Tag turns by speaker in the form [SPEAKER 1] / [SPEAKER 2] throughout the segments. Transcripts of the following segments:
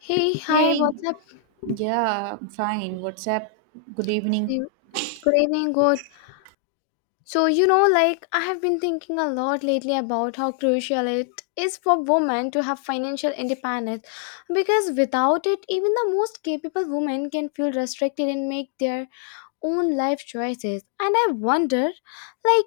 [SPEAKER 1] Hey, hi,
[SPEAKER 2] Hey,
[SPEAKER 1] what's up?
[SPEAKER 2] yeah, I'm fine. What's up? Good evening.
[SPEAKER 1] See- Good evening, good. So, like, I have been thinking a lot lately about how crucial it is for women to have financial independence because without it, even the most capable women can feel restricted and make their own life choices. And I wonder, like,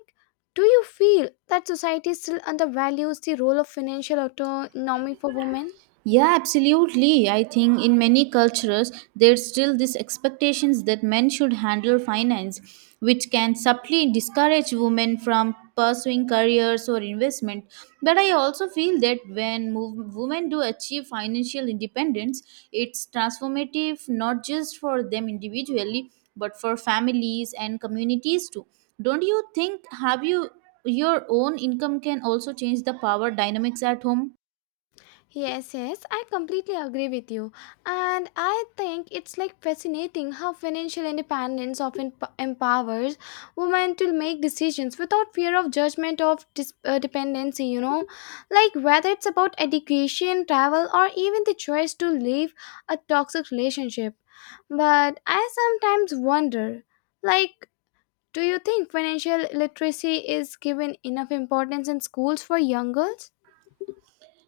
[SPEAKER 1] do you feel that society still undervalues the role of financial autonomy for women?
[SPEAKER 2] Yeah, absolutely. I think in many cultures there's still this expectations that men should handle finance, which can subtly discourage women from pursuing careers or investment. But I also feel that when women do achieve financial independence, it's transformative not just for them individually, but for families and communities too. Don't you think have you your own income can also change the power dynamics at home?
[SPEAKER 1] Yes, yes, I completely agree with you. And I think it's like fascinating how financial independence empowers women to make decisions without fear of judgment of dependency, Like whether it's about education, travel, or even the choice to leave a toxic relationship. But I sometimes wonder, like, do you think financial literacy is given enough importance in schools for young girls?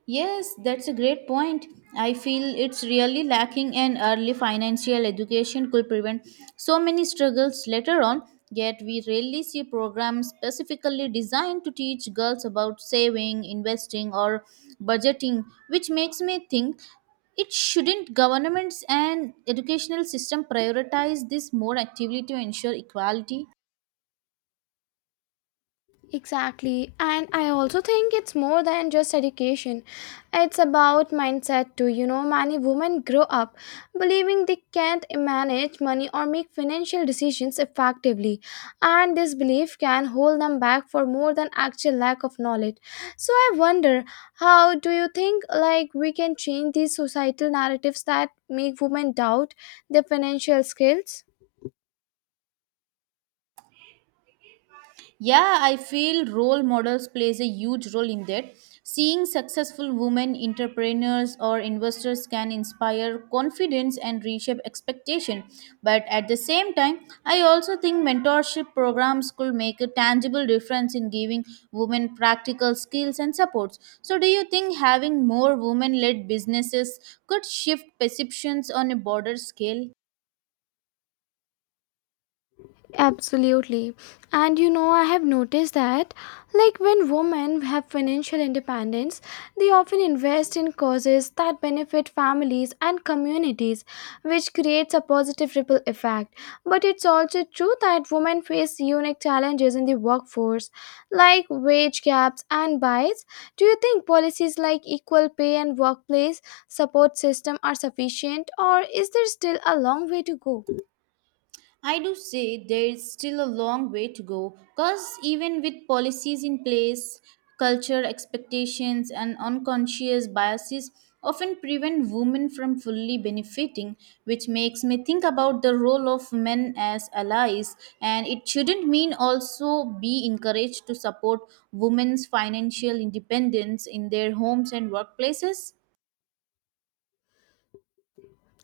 [SPEAKER 2] Yes, that's a great point. I feel it's really lacking, and early financial education could prevent so many struggles later on. Yet, we rarely see programs specifically designed to teach girls about saving, investing, or budgeting, which makes me think it shouldn't governments and educational system prioritize this more actively to ensure equality.
[SPEAKER 1] Exactly. And I also think it's more than just education. It's about mindset too. You know, many women grow up believing they can't manage money or make financial decisions effectively. And this belief can hold them back for more than actual lack of knowledge. So I wonder, how do you think like we can change these societal narratives that make women doubt their financial skills?
[SPEAKER 2] Yeah, I feel role models plays a huge role in that. Seeing successful women entrepreneurs or investors can inspire confidence and reshape expectation, but at the same time I also think mentorship programs could make a tangible difference in giving women practical skills and supports. So do you think having more women led businesses could shift perceptions on a broader scale?
[SPEAKER 1] Absolutely. And you know, I have noticed that, like, when women have financial independence, they often invest in causes that benefit families and communities, which creates a positive ripple effect. But it's also true that women face unique challenges in the workforce, like wage gaps and bias. Do you think policies like equal pay and workplace support system are sufficient, or is there still a long way to go?
[SPEAKER 2] I do say there is still a long way to go because even with policies in place, culture expectations and unconscious biases often prevent women from fully benefiting, which makes me think about the role of men as allies. And it shouldn't mean also be encouraged to support women's financial independence in their homes and workplaces.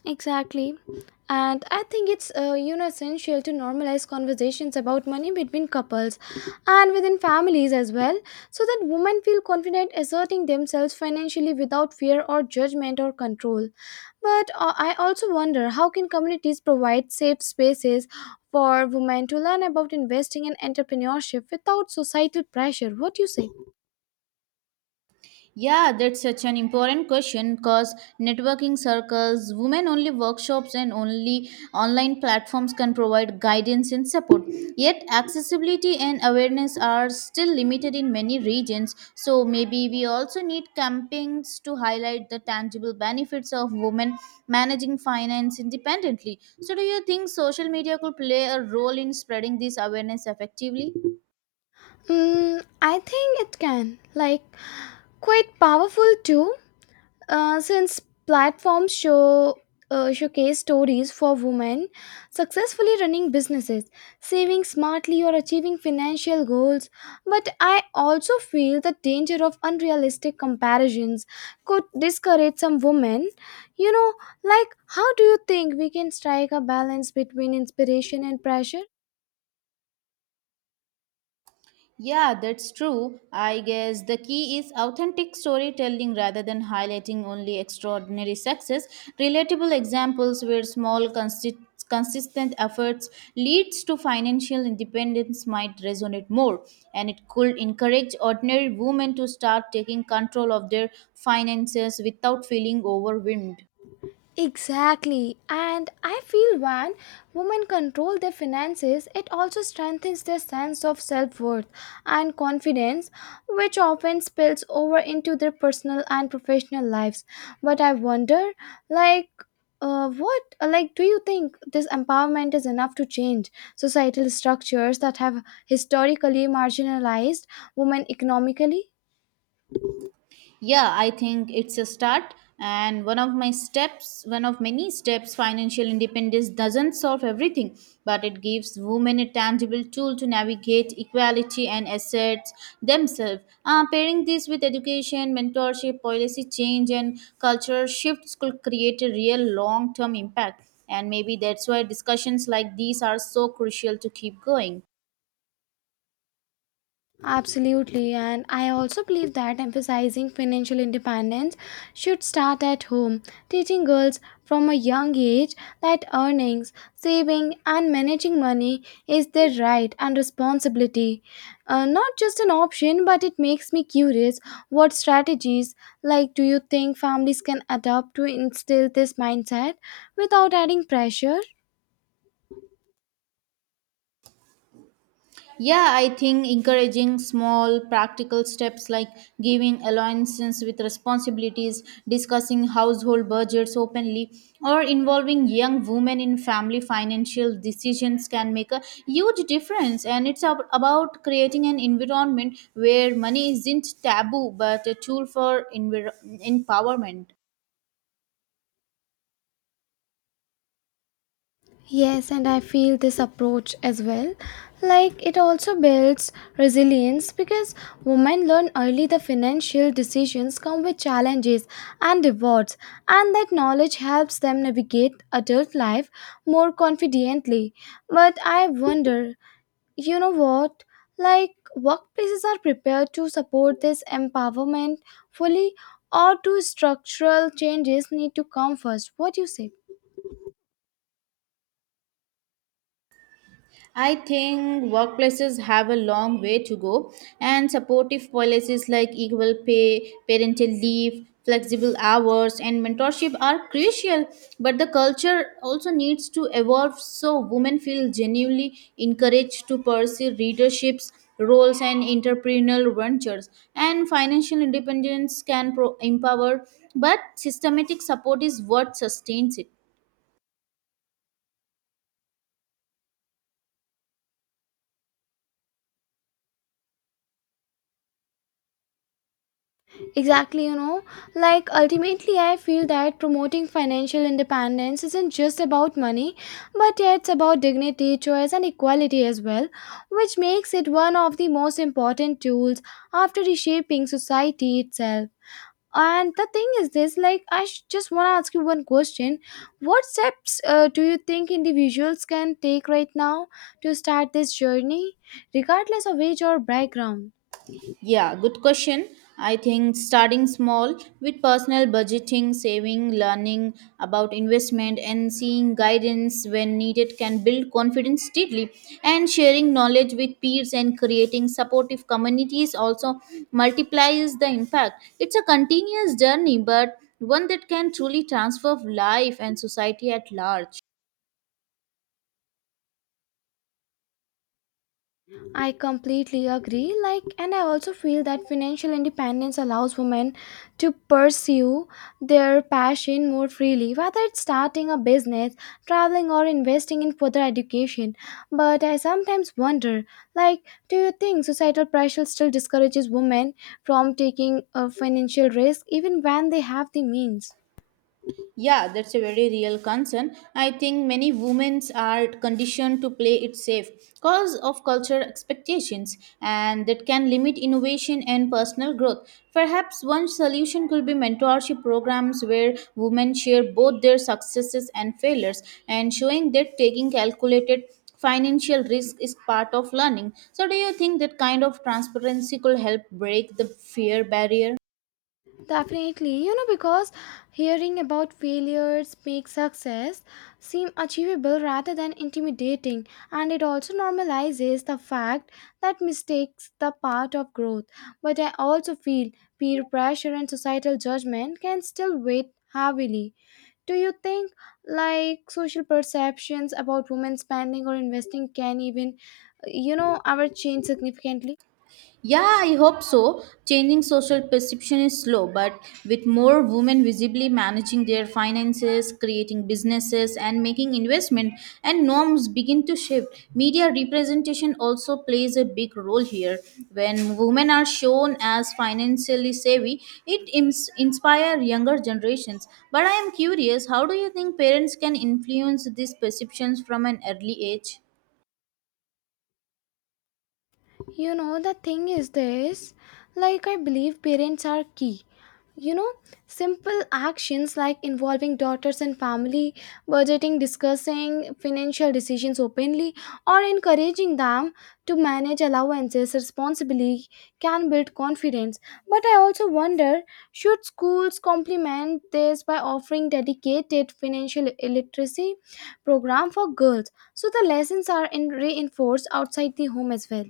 [SPEAKER 1] Exactly. And I think it's you know essential to normalize conversations about money between couples and within families as well so that women feel confident asserting themselves financially without fear or judgment or control. But I also wonder how can communities provide safe spaces for women to learn about investing and entrepreneurship without societal pressure? What do you say?
[SPEAKER 2] Yeah, that's such an important question because networking circles, women only workshops, and only online platforms can provide guidance and support. Yet, accessibility and awareness are still limited in many regions. So, maybe we also need campaigns to highlight the tangible benefits of women managing finance independently. So, do you think social media could play a role in spreading this awareness effectively?
[SPEAKER 1] Mm, I think it can. Like quite powerful too. Since platforms showcase stories for women successfully running businesses, saving smartly, or achieving financial goals. But I also feel the danger of unrealistic comparisons could discourage some women. You know, like how do you think we can strike a balance between inspiration and pressure?
[SPEAKER 2] Yeah, that's true. I guess the key is authentic storytelling rather than highlighting only extraordinary success. Relatable examples where consistent efforts leads to financial independence might resonate more, and it could encourage ordinary women to start taking control of their finances without feeling overwhelmed.
[SPEAKER 1] Exactly. And I feel when women control their finances, it also strengthens their sense of self worth and confidence, which often spills over into their personal and professional lives. But I wonder, like, what like do you think this empowerment is enough to change societal structures that have historically marginalized women economically?
[SPEAKER 2] Yeah, I think it's a start and one of my steps, one of many steps. Financial independence doesn't solve everything, but it gives women a tangible tool to navigate equality and assets themselves. Pairing this with education mentorship policy change and cultural shifts could create a real long-term impact, and maybe that's why discussions like these are so crucial to keep going.
[SPEAKER 1] Absolutely, and I also believe that emphasizing financial independence should start at home, teaching girls from a young age that earnings, saving, and managing money is their right and responsibility. Not just an option, but it makes me curious what strategies, like, do you think families can adopt to instill this mindset without adding pressure?
[SPEAKER 2] Yeah, I think encouraging small practical steps like giving allowances with responsibilities, discussing household budgets openly, or involving young women in family financial decisions can make a huge difference. And it's about creating an environment where money isn't taboo but a tool for empowerment.
[SPEAKER 1] Yes, and I feel this approach as well. Like it also builds resilience because women learn early the financial decisions come with challenges and rewards, and that knowledge helps them navigate adult life more confidently. But I wonder, you know what? Like workplaces are prepared to support this empowerment fully, or do structural changes need to come first? What do you say?
[SPEAKER 2] I think workplaces have a long way to go, and supportive policies like equal pay, parental leave, flexible hours, and mentorship are crucial. But the culture also needs to evolve so women feel genuinely encouraged to pursue leaderships, roles, and entrepreneurial ventures. And financial independence can empower, but systematic support is what sustains it.
[SPEAKER 1] Exactly, you know, like ultimately, I feel that promoting financial independence isn't just about money, but yeah, it's about dignity, choice, and equality as well, which makes it one of the most important tools after reshaping society itself. And the thing is this like, just want to ask you one question. What steps do you think individuals can take right now to start this journey, regardless of age or background?
[SPEAKER 2] Yeah, good question. I think starting small with personal budgeting, saving, learning about investment, and seeing guidance when needed can build confidence steadily. And sharing knowledge with peers and creating supportive communities also multiplies the impact. It's a continuous journey, but one that can truly transform life and society at large.
[SPEAKER 1] I completely agree. Like, and I also feel that financial independence allows women to pursue their passion more freely, whether it's starting a business, traveling, or investing in further education. But I sometimes wonder, like, do you think societal pressure still discourages women from taking a financial risk even when they have the means?
[SPEAKER 2] Yeah, that's a very real concern. I think many women are conditioned to play it safe because of cultural expectations, and that can limit innovation and personal growth. Perhaps one solution could be mentorship programs where women share both their successes and failures, and showing that taking calculated financial risk is part of learning. So, do you think that kind of transparency could help break the fear barrier?
[SPEAKER 1] Definitely, you know, because hearing about failures makes success seem achievable rather than intimidating, and it also normalizes the fact that mistakes the part of growth. But I also feel peer pressure and societal judgment can still weigh heavily. Do you think like social perceptions about women spending or investing can even you know ever change significantly?
[SPEAKER 2] Yeah, I hope so. Changing social perception is slow, but with more women visibly managing their finances, creating businesses, and making investment, and norms begin to shift. Media representation also plays a big role here. When women are shown as financially savvy, it inspires younger generations. But I am curious, how do you think parents can influence these perceptions from an early age?
[SPEAKER 1] You know, the thing is this like, I believe parents are key. You know, simple actions like involving daughters in family budgeting, discussing financial decisions openly, or encouraging them to manage allowances responsibly can build confidence. But I also wonder should schools complement this by offering dedicated financial literacy program for girls so the lessons are in reinforced outside the home as well?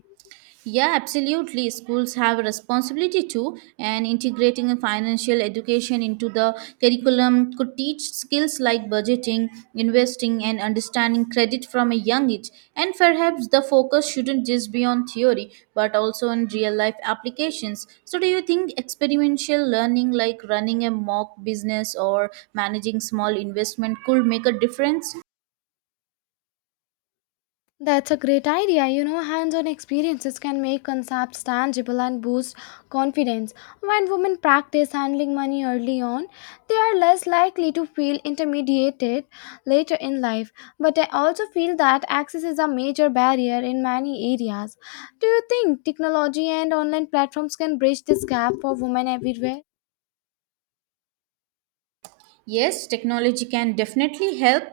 [SPEAKER 2] Yeah, absolutely. Schools have a responsibility too, and integrating a financial education into the curriculum could teach skills like budgeting, investing, and understanding credit from a young age. And perhaps the focus shouldn't just be on theory, but also on real life applications. So, do you think experiential learning, like running a mock business or managing small investment, could make a difference?
[SPEAKER 1] That's a great idea. You know, hands on experiences can make concepts tangible and boost confidence. When women practice handling money early on, they are less likely to feel intimidated later in life. But I also feel that access is a major barrier in many areas. Do you think technology and online platforms can bridge this gap for women everywhere?
[SPEAKER 2] Yes, technology can definitely help.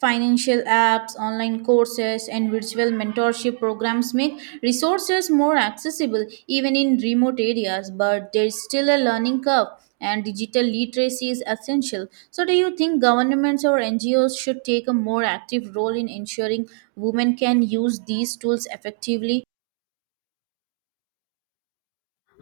[SPEAKER 2] Financial apps, online courses, and virtual mentorship programs make resources more accessible even in remote areas, but there's still a learning curve and digital literacy is essential. So, do you think governments or NGOs should take a more active role in ensuring women can use these tools effectively?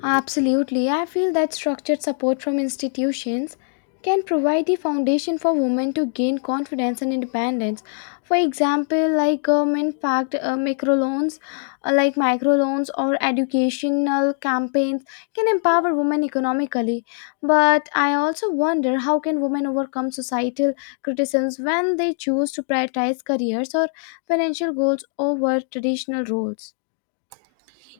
[SPEAKER 1] Absolutely. I feel that structured support from institutions can provide the foundation for women to gain confidence and independence. For example, like government backed like microloans or educational campaigns can empower women economically. But I also wonder how can women overcome societal criticisms when they choose to prioritize careers or financial goals over traditional roles?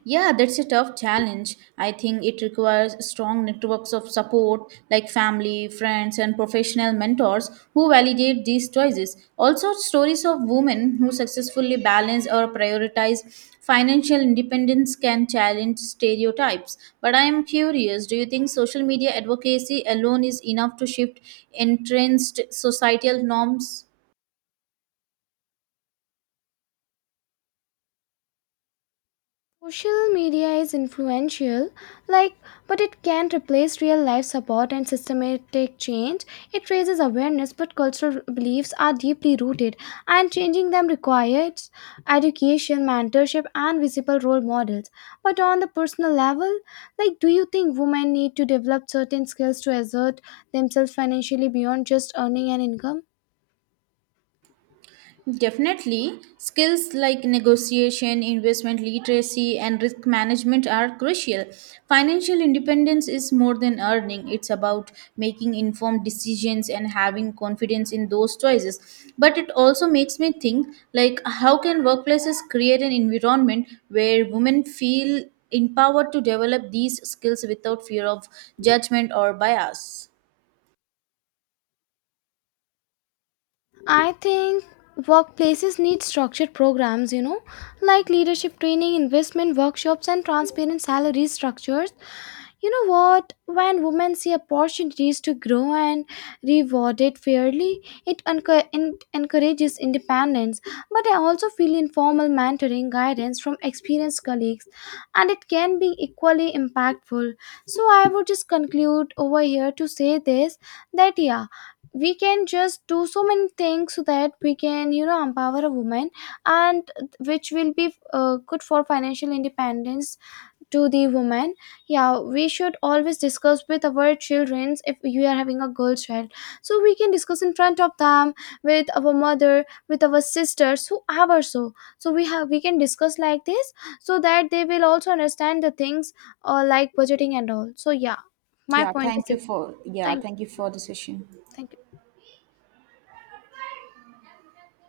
[SPEAKER 2] Yeah, that's a tough challenge. I think it requires strong networks of support like family, friends, and professional mentors who validate these choices. Also, stories of women who successfully balance or prioritize financial independence can challenge stereotypes. But I am curious, do you think social media advocacy alone is enough to shift entrenched societal norms?
[SPEAKER 1] Social media is influential, like, but it can't replace real life support and systematic change. It raises awareness, but cultural beliefs are deeply rooted, and changing them requires education, mentorship, and visible role models. But on the personal level, like, do you think women need to develop certain skills to assert themselves financially beyond just earning an income?
[SPEAKER 2] Definitely, skills like negotiation, investment literacy, and risk management are crucial. Financial independence is more than earning, it's about making informed decisions and having confidence in those choices. But it also makes me think, like how can workplaces create an environment where women feel empowered to develop these skills without fear of judgment or bias?
[SPEAKER 1] I think workplaces need structured programs, you know, like leadership training, investment workshops, and transparent salary structures you know what? When women see opportunities to grow and rewarded fairly, it encourages independence. But I also feel informal mentoring guidance from experienced colleagues, and it can be equally impactful. So I would just conclude over here to say this that yeah. We can just do so many things so that we can, you know, empower a woman, and which will be good for financial independence to the woman. Yeah, we should always discuss with our children. If you are having a girl child, so we can discuss in front of them, with our mother, with our sisters, whoever. So, we can discuss like this so that they will also understand the things, like budgeting and all. So yeah, my point is this.
[SPEAKER 2] Yeah,
[SPEAKER 1] Thank
[SPEAKER 2] thank you
[SPEAKER 1] you.
[SPEAKER 2] for the session.
[SPEAKER 1] Thank you.